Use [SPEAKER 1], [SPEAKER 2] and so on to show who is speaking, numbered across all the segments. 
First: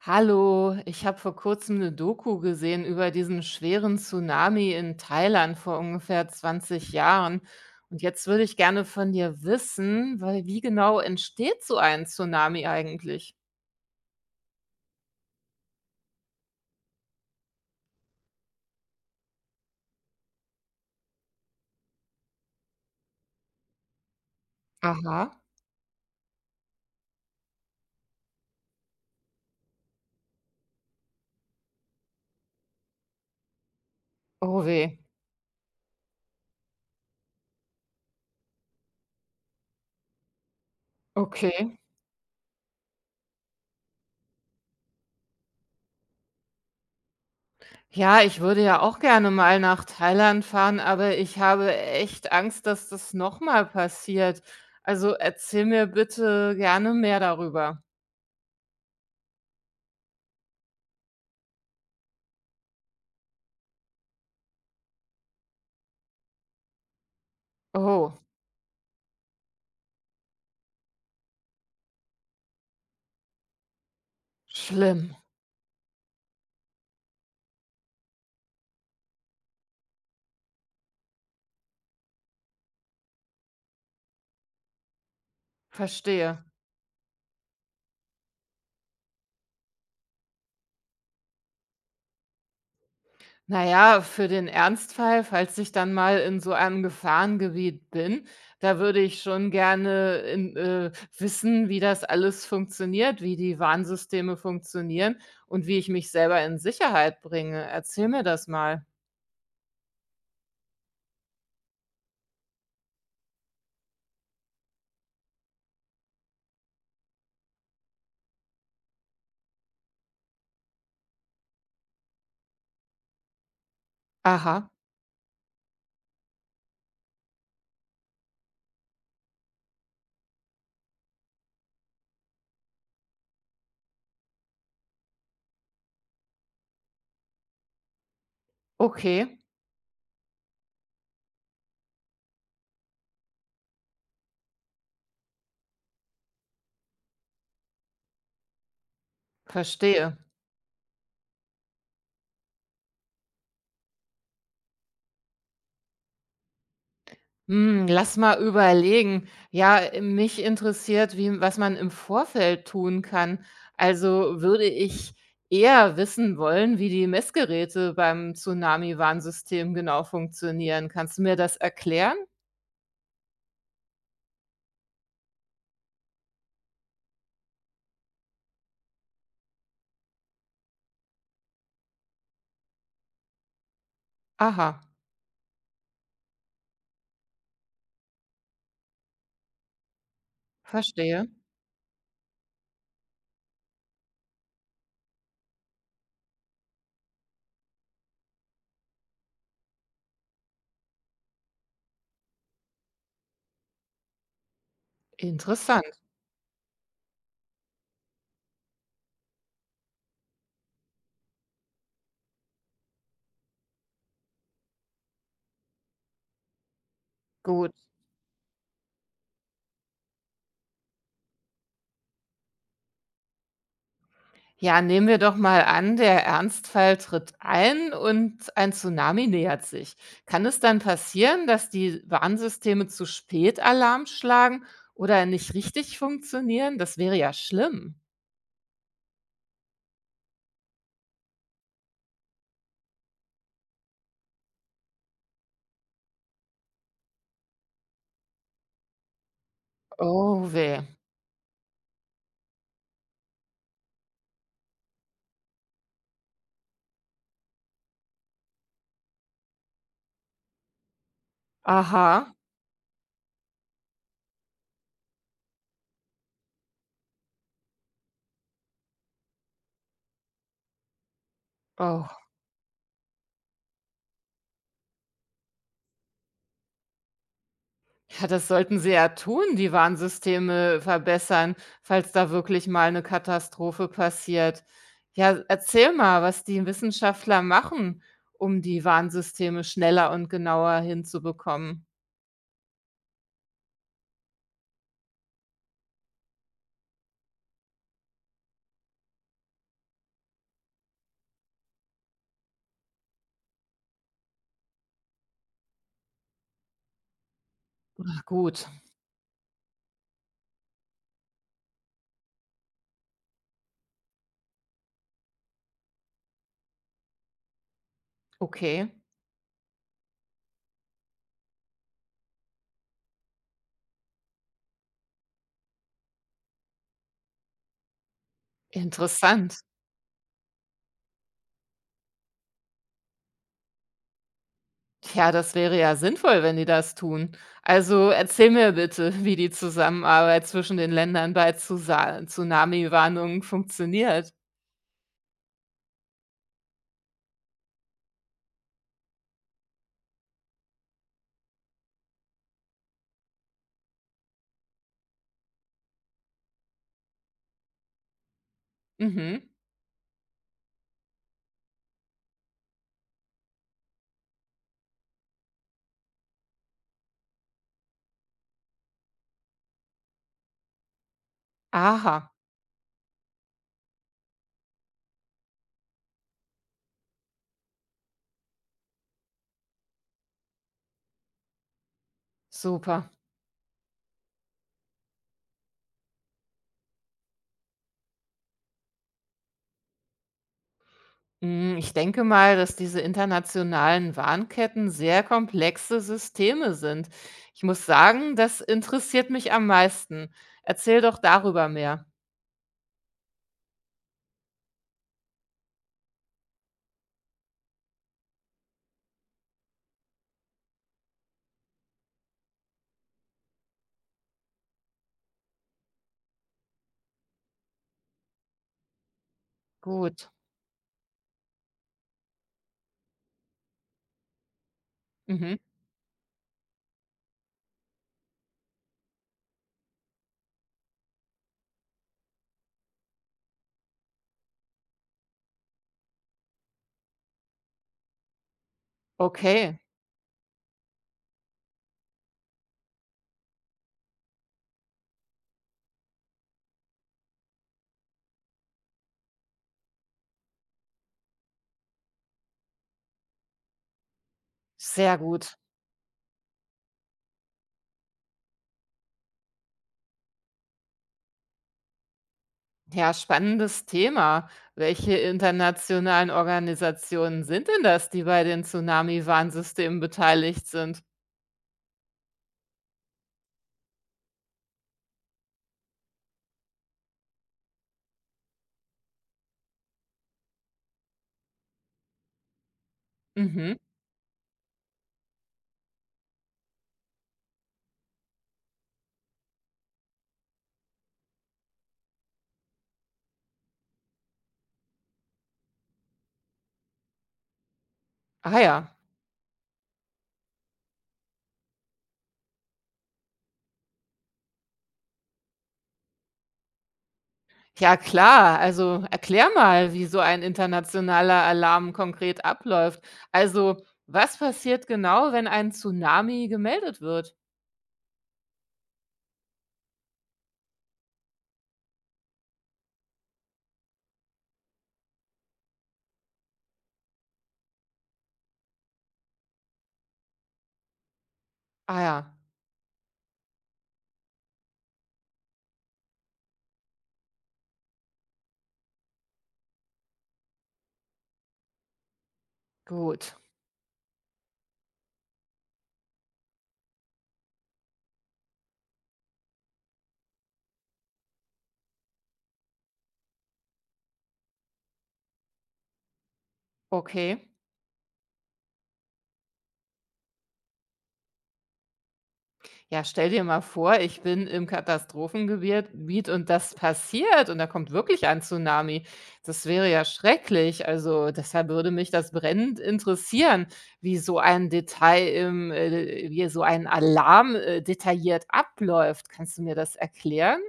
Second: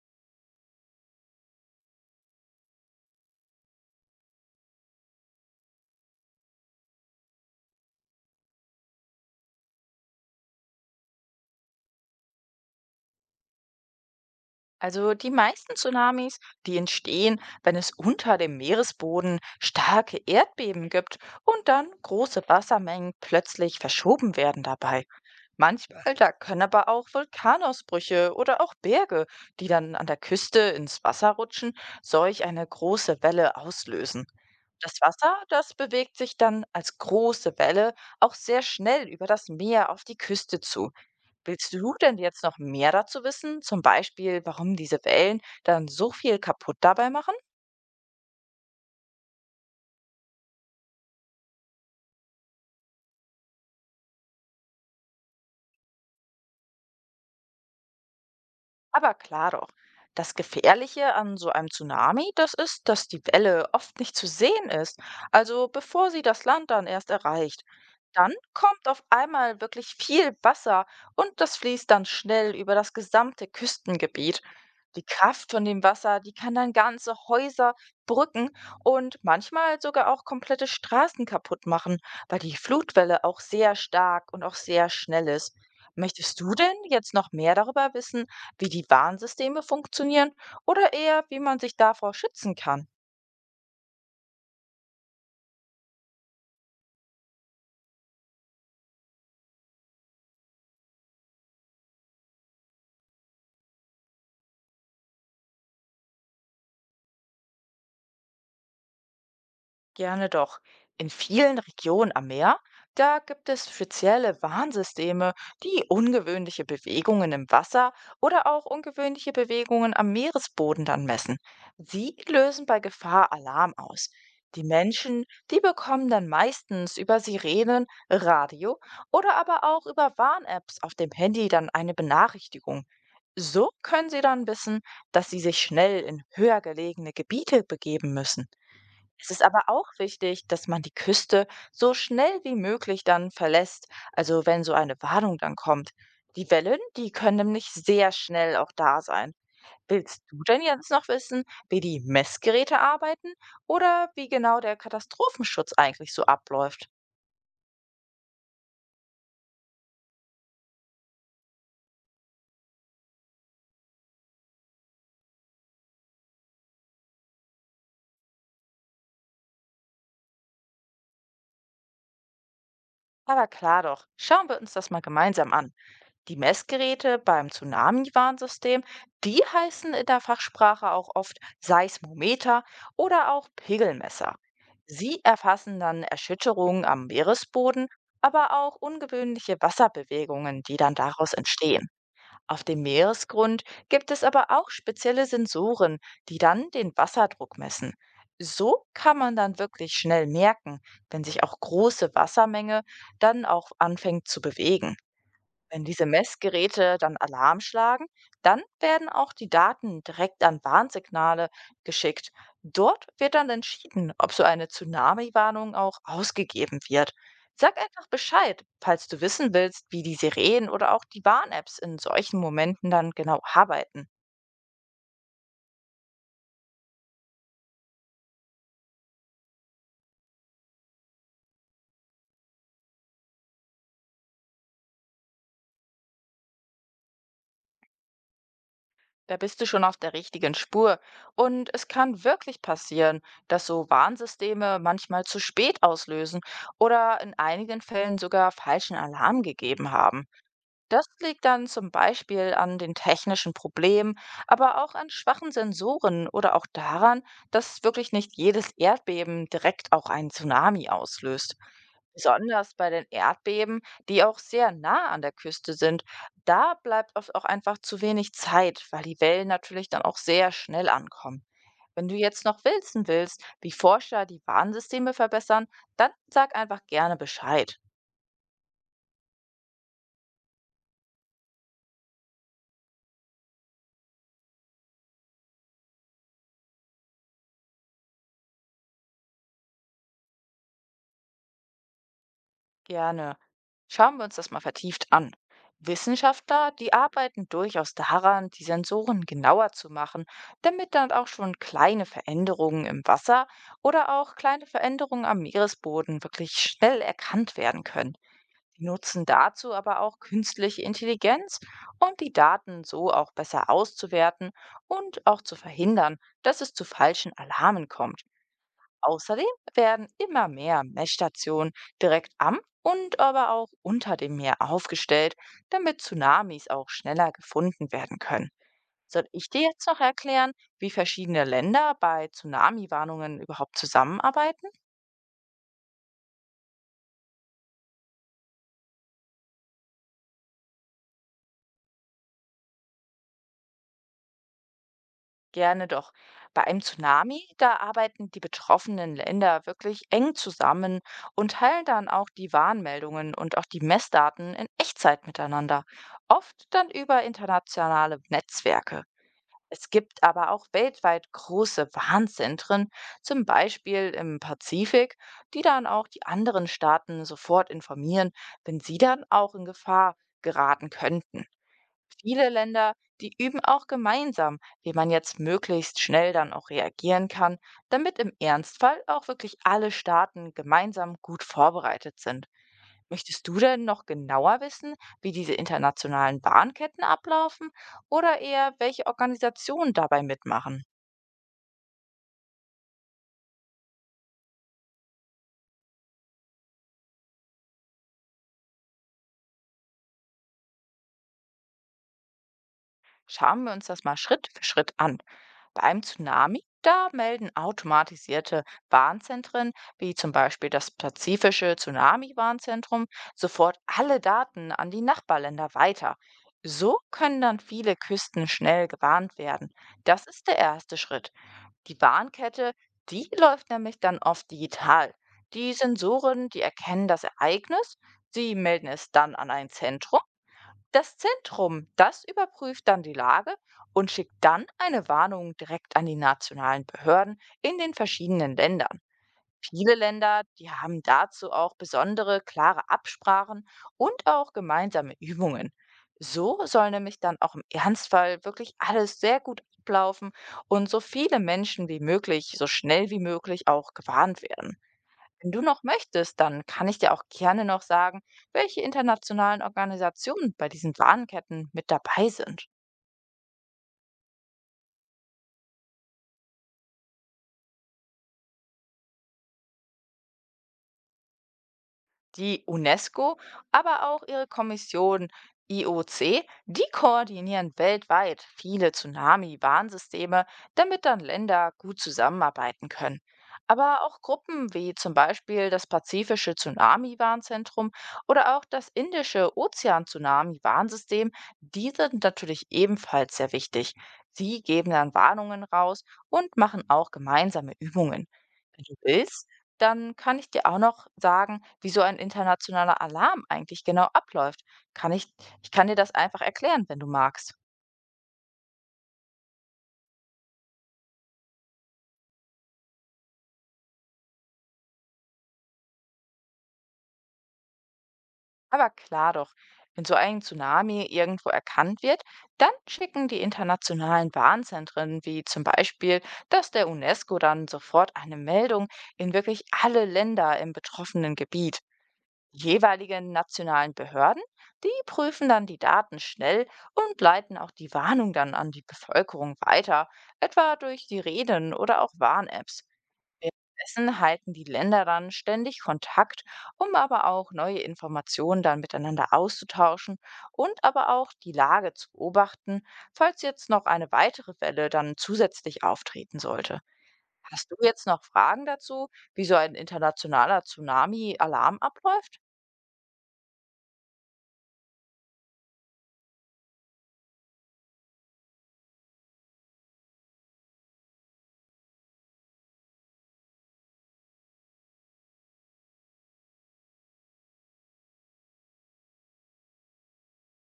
[SPEAKER 1] Hallo, ich habe vor kurzem eine Doku gesehen über diesen schweren Tsunami in Thailand vor ungefähr 20 Jahren. Und jetzt würde ich gerne von dir wissen, weil wie genau entsteht so ein Tsunami eigentlich?
[SPEAKER 2] Also die meisten Tsunamis, die entstehen, wenn es unter dem Meeresboden starke Erdbeben gibt und dann große Wassermengen plötzlich verschoben werden dabei.
[SPEAKER 1] Aha,
[SPEAKER 2] Manchmal, da können aber auch Vulkanausbrüche oder auch Berge, die dann an der Küste ins Wasser rutschen, solch eine große Welle auslösen.
[SPEAKER 1] oh weh.
[SPEAKER 2] Das Wasser, das bewegt sich dann als große Welle auch sehr schnell über das Meer auf die Küste zu. Willst
[SPEAKER 1] Okay.
[SPEAKER 2] du denn jetzt noch mehr dazu wissen? Zum Beispiel, warum diese Wellen dann so viel kaputt dabei machen?
[SPEAKER 1] Ja, ich würde ja auch gerne mal nach Thailand fahren, aber ich habe echt Angst, dass das nochmal passiert. Also erzähl mir bitte gerne mehr darüber.
[SPEAKER 2] Aber klar doch. Das Gefährliche an so einem Tsunami, das ist, dass die Welle oft nicht zu sehen ist, also bevor sie das Land dann erst erreicht.
[SPEAKER 1] Oh,
[SPEAKER 2] Dann kommt auf einmal wirklich viel Wasser und das fließt dann schnell über das gesamte Küstengebiet. Die
[SPEAKER 1] schlimm.
[SPEAKER 2] Kraft von dem Wasser, die kann dann ganze Häuser, Brücken und manchmal sogar auch komplette Straßen kaputt machen, weil die Flutwelle auch sehr stark und auch sehr schnell ist.
[SPEAKER 1] Verstehe.
[SPEAKER 2] Möchtest du denn jetzt noch mehr darüber wissen, wie die Warnsysteme funktionieren oder eher, wie man sich davor schützen kann?
[SPEAKER 1] Na ja, für den Ernstfall, falls ich dann mal in so einem Gefahrengebiet bin, da würde ich schon gerne wissen, wie das alles funktioniert, wie die Warnsysteme funktionieren und wie ich mich selber in Sicherheit bringe. Erzähl mir das mal.
[SPEAKER 2] Gerne doch. In vielen Regionen am Meer, da gibt es spezielle Warnsysteme, die ungewöhnliche Bewegungen im Wasser oder auch ungewöhnliche Bewegungen am Meeresboden dann messen. Sie lösen bei Gefahr Alarm aus. Die
[SPEAKER 1] Aha,
[SPEAKER 2] Menschen, die bekommen dann meistens über Sirenen, Radio oder aber auch über Warn-Apps auf dem Handy dann eine Benachrichtigung. So können sie dann wissen, dass sie sich schnell in höher gelegene Gebiete begeben müssen. Es
[SPEAKER 1] okay,
[SPEAKER 2] ist aber auch wichtig, dass man die Küste so schnell wie möglich dann verlässt, also wenn so eine Warnung dann kommt. Die Wellen, die können nämlich sehr schnell auch da sein.
[SPEAKER 1] verstehe.
[SPEAKER 2] Willst du denn jetzt noch wissen, wie die Messgeräte arbeiten oder wie genau der Katastrophenschutz eigentlich so abläuft?
[SPEAKER 1] Hm, lass mal überlegen. Ja, mich interessiert, wie was man im Vorfeld tun kann. Also würde ich eher wissen wollen, wie die Messgeräte beim Tsunami-Warnsystem genau funktionieren. Kannst du mir das erklären?
[SPEAKER 2] Aber klar doch, schauen wir uns das mal gemeinsam an. Die Messgeräte beim Tsunami-Warnsystem, die heißen in der Fachsprache auch oft Seismometer oder auch Pegelmesser.
[SPEAKER 1] Aha,
[SPEAKER 2] Sie erfassen dann Erschütterungen am Meeresboden, aber auch ungewöhnliche Wasserbewegungen, die dann
[SPEAKER 1] verstehe.
[SPEAKER 2] daraus entstehen. Auf dem Meeresgrund gibt es aber auch spezielle Sensoren, die dann den Wasserdruck messen. So kann man dann wirklich schnell merken, wenn sich auch große Wassermenge dann auch anfängt zu bewegen. Wenn
[SPEAKER 1] Interessant.
[SPEAKER 2] diese Messgeräte dann Alarm schlagen, dann werden auch die Daten direkt an Warnsignale geschickt. Dort wird dann entschieden, ob so eine Tsunami-Warnung auch ausgegeben wird.
[SPEAKER 1] Gut.
[SPEAKER 2] Sag einfach Bescheid, falls du wissen willst, wie die Sirenen oder auch die Warn-Apps in solchen Momenten dann genau arbeiten.
[SPEAKER 1] Ja, nehmen wir doch mal an, der Ernstfall tritt ein und ein Tsunami nähert sich. Kann es dann passieren, dass die Warnsysteme zu spät Alarm schlagen oder nicht richtig funktionieren? Das wäre ja schlimm.
[SPEAKER 2] Da bist du schon auf der richtigen Spur. Und es kann wirklich passieren, dass so Warnsysteme manchmal zu spät auslösen oder in einigen Fällen sogar falschen Alarm gegeben haben.
[SPEAKER 1] Oh weh.
[SPEAKER 2] Das liegt dann zum Beispiel an den technischen Problemen, aber auch an schwachen Sensoren oder auch daran, dass wirklich nicht jedes Erdbeben direkt auch einen Tsunami auslöst.
[SPEAKER 1] Aha.
[SPEAKER 2] Besonders bei den Erdbeben, die auch sehr nah an der Küste sind, da bleibt oft auch einfach zu wenig Zeit, weil die Wellen natürlich dann auch sehr schnell ankommen.
[SPEAKER 1] Oh.
[SPEAKER 2] Wenn du jetzt noch wissen willst, wie Forscher die Warnsysteme verbessern, dann sag einfach gerne Bescheid.
[SPEAKER 1] Ja, das sollten sie ja tun, die Warnsysteme verbessern, falls da wirklich mal eine Katastrophe passiert. Ja, erzähl mal, was die Wissenschaftler machen, um die Warnsysteme schneller und genauer hinzubekommen.
[SPEAKER 2] Gerne. Schauen wir uns das mal vertieft an. Wissenschaftler, die arbeiten durchaus daran, die Sensoren genauer zu machen, damit dann auch schon kleine Veränderungen im Wasser oder auch kleine Veränderungen am Meeresboden wirklich schnell erkannt werden können.
[SPEAKER 1] Ach gut,
[SPEAKER 2] Sie nutzen dazu aber auch künstliche Intelligenz, um die Daten so auch besser auszuwerten und auch zu verhindern, dass es zu falschen Alarmen kommt.
[SPEAKER 1] okay,
[SPEAKER 2] Außerdem werden immer mehr Messstationen direkt am und aber auch unter dem Meer aufgestellt, damit Tsunamis auch schneller gefunden werden können. Soll ich
[SPEAKER 1] interessant.
[SPEAKER 2] dir jetzt noch erklären, wie verschiedene Länder bei Tsunami-Warnungen überhaupt zusammenarbeiten?
[SPEAKER 1] Ja, das wäre ja sinnvoll, wenn die das tun. Also, erzähl mir bitte, wie die Zusammenarbeit zwischen den Ländern bei Zusa Tsunami-Warnungen funktioniert.
[SPEAKER 2] Gerne doch. Bei einem Tsunami, da arbeiten die betroffenen Länder wirklich eng zusammen und teilen dann auch die Warnmeldungen und auch die Messdaten in Echtzeit miteinander, oft dann über internationale Netzwerke.
[SPEAKER 1] Mhm.
[SPEAKER 2] Es gibt aber auch weltweit große Warnzentren, zum Beispiel im Pazifik, die dann auch die anderen Staaten sofort informieren, wenn sie dann auch in Gefahr geraten könnten.
[SPEAKER 1] Aha,
[SPEAKER 2] Viele Länder, die üben auch gemeinsam, wie man jetzt möglichst schnell dann auch reagieren kann, damit im Ernstfall auch wirklich alle Staaten gemeinsam gut vorbereitet sind.
[SPEAKER 1] super.
[SPEAKER 2] Möchtest du denn noch genauer wissen, wie diese internationalen Bahnketten ablaufen oder eher welche Organisationen dabei mitmachen?
[SPEAKER 1] Hm, ich denke mal, dass diese internationalen Warnketten sehr komplexe Systeme sind. Ich muss sagen, das interessiert mich am meisten. Erzähl doch darüber mehr.
[SPEAKER 2] Schauen wir uns das mal Schritt für Schritt an. Beim Tsunami, da melden automatisierte Warnzentren, wie zum Beispiel das pazifische Tsunami-Warnzentrum, sofort alle Daten an die Nachbarländer weiter. So können dann viele Küsten schnell gewarnt werden. Das
[SPEAKER 1] Gut.
[SPEAKER 2] ist der erste Schritt. Die Warnkette, die läuft nämlich dann oft digital.
[SPEAKER 1] Mhm.
[SPEAKER 2] Die Sensoren, die erkennen das Ereignis, sie melden es dann an ein Zentrum. Das Zentrum, das überprüft dann die Lage und schickt dann eine Warnung direkt an die nationalen Behörden in den verschiedenen Ländern.
[SPEAKER 1] Okay,
[SPEAKER 2] Viele Länder, die haben dazu auch besondere, klare Absprachen und auch gemeinsame Übungen. So soll nämlich dann auch im Ernstfall wirklich alles sehr gut ablaufen und so viele Menschen wie möglich, so schnell wie möglich auch gewarnt werden.
[SPEAKER 1] sehr
[SPEAKER 2] Wenn
[SPEAKER 1] gut.
[SPEAKER 2] du noch möchtest, dann kann ich dir auch gerne noch sagen, welche internationalen Organisationen bei diesen Warnketten mit dabei sind.
[SPEAKER 1] Ja, spannendes Thema. Welche internationalen Organisationen sind denn das, die bei den Tsunami-Warnsystemen beteiligt sind?
[SPEAKER 2] Die UNESCO, aber auch ihre Kommission IOC, die koordinieren weltweit viele Tsunami-Warnsysteme, damit dann Länder gut zusammenarbeiten können.
[SPEAKER 1] Mhm.
[SPEAKER 2] Aber auch Gruppen wie zum Beispiel das Pazifische Tsunami-Warnzentrum oder auch das indische Ozean-Tsunami-Warnsystem, die sind natürlich ebenfalls sehr wichtig. Sie geben dann Warnungen raus und machen auch gemeinsame Übungen.
[SPEAKER 1] Ah
[SPEAKER 2] Wenn du
[SPEAKER 1] ja.
[SPEAKER 2] willst, dann kann ich dir auch noch sagen, wie so ein internationaler Alarm eigentlich genau abläuft. Kann ich, ich kann dir das einfach erklären, wenn du magst.
[SPEAKER 1] Ja klar, also erklär mal, wie so ein internationaler Alarm konkret abläuft. Also, was passiert genau, wenn ein Tsunami gemeldet wird?
[SPEAKER 2] Aber klar doch, wenn so ein Tsunami irgendwo erkannt wird, dann schicken die internationalen Warnzentren, wie zum Beispiel das der UNESCO, dann sofort eine Meldung in wirklich alle Länder im betroffenen Gebiet.
[SPEAKER 1] Ah ja,
[SPEAKER 2] Jeweiligen nationalen Behörden, die prüfen dann die Daten schnell und leiten auch die Warnung dann an die Bevölkerung weiter, etwa durch die Reden oder auch Warn-Apps.
[SPEAKER 1] gut.
[SPEAKER 2] Dessen halten die Länder dann ständig Kontakt, um aber auch neue Informationen dann miteinander auszutauschen und aber auch die Lage zu beobachten, falls jetzt noch eine weitere Welle dann zusätzlich auftreten sollte.
[SPEAKER 1] Okay.
[SPEAKER 2] Hast du jetzt noch Fragen dazu, wie so ein internationaler Tsunami-Alarm abläuft?
[SPEAKER 1] Ja, stell dir mal vor, ich bin im Katastrophengebiet Gebiet und das passiert und da kommt wirklich ein Tsunami. Das wäre ja schrecklich. Also deshalb würde mich das brennend interessieren, wie so ein wie so ein Alarm detailliert abläuft. Kannst du mir das erklären?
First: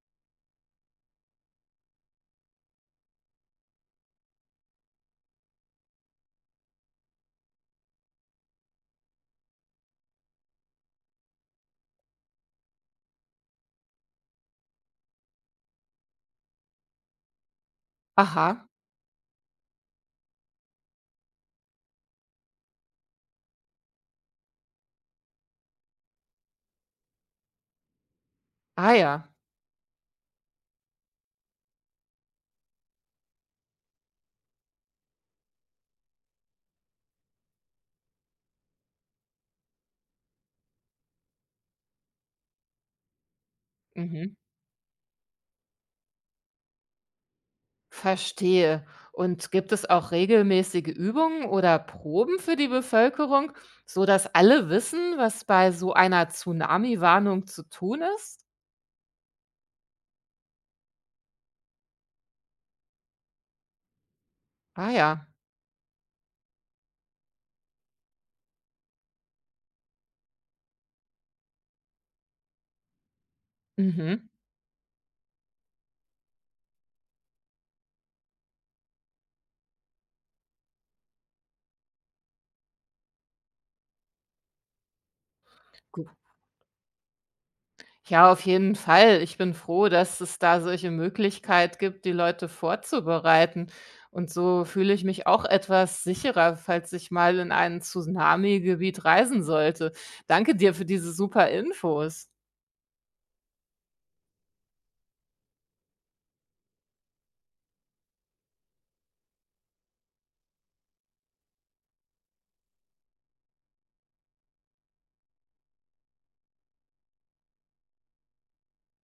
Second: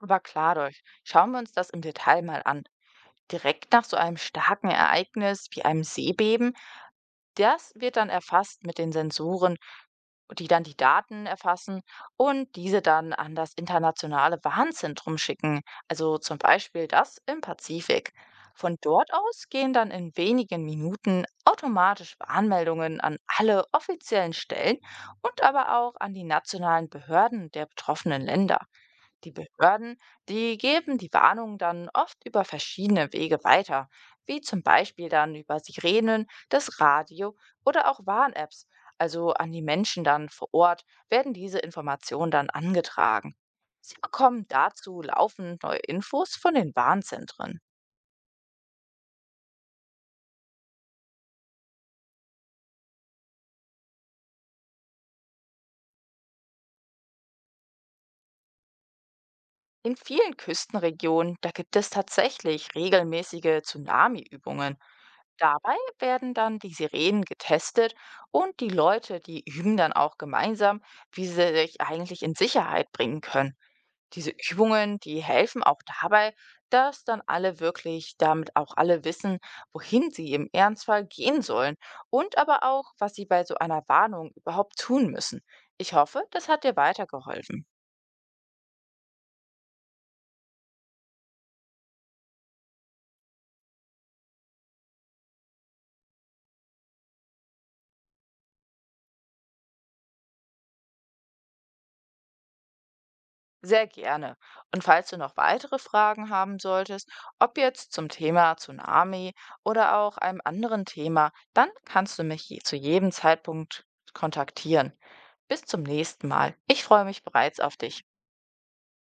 [SPEAKER 2] Aber klar doch. Schauen wir uns das im Detail mal an. Direkt nach so einem starken Ereignis wie einem Seebeben, das wird dann erfasst mit den Sensoren, die dann die Daten erfassen und diese dann an das internationale Warnzentrum schicken, also zum Beispiel das im Pazifik.
[SPEAKER 1] Aha.
[SPEAKER 2] Von dort aus gehen dann in wenigen Minuten automatisch Warnmeldungen an alle offiziellen Stellen und aber auch an die nationalen Behörden der betroffenen Länder.
[SPEAKER 1] Ah ja.
[SPEAKER 2] Die Behörden, die geben die Warnung dann oft über verschiedene Wege weiter, wie zum Beispiel dann über Sirenen, das Radio oder auch Warn-Apps. Also an die Menschen dann vor Ort werden diese Informationen dann angetragen. Sie
[SPEAKER 1] Mhm.
[SPEAKER 2] bekommen dazu laufend neue Infos von den Warnzentren.
[SPEAKER 1] Verstehe. Und gibt es auch regelmäßige Übungen oder Proben für die Bevölkerung, so dass alle wissen, was bei so einer Tsunami-Warnung zu tun ist?
[SPEAKER 2] In vielen Küstenregionen, da gibt es tatsächlich regelmäßige Tsunami-Übungen.
[SPEAKER 1] Ah ja.
[SPEAKER 2] Dabei werden dann die Sirenen getestet und die Leute, die üben dann auch gemeinsam, wie sie sich eigentlich in Sicherheit bringen können.
[SPEAKER 1] Mhm.
[SPEAKER 2] Diese Übungen, die helfen auch dabei, dass dann alle wirklich, damit auch alle wissen, wohin sie im Ernstfall gehen sollen und aber auch, was sie bei so einer Warnung überhaupt tun müssen. Ich
[SPEAKER 1] Gut.
[SPEAKER 2] hoffe, das hat dir weitergeholfen.
[SPEAKER 1] Ja, auf jeden Fall. Ich bin froh, dass es da solche Möglichkeit gibt, die Leute vorzubereiten. Und so fühle ich mich auch etwas sicherer, falls ich mal in ein Tsunami-Gebiet reisen sollte. Danke dir für diese super Infos.
[SPEAKER 2] Sehr gerne. Und falls du noch weitere Fragen haben solltest, ob jetzt zum Thema Tsunami oder auch einem anderen Thema, dann kannst du mich zu jedem Zeitpunkt kontaktieren. Bis zum nächsten Mal. Ich freue mich bereits auf dich.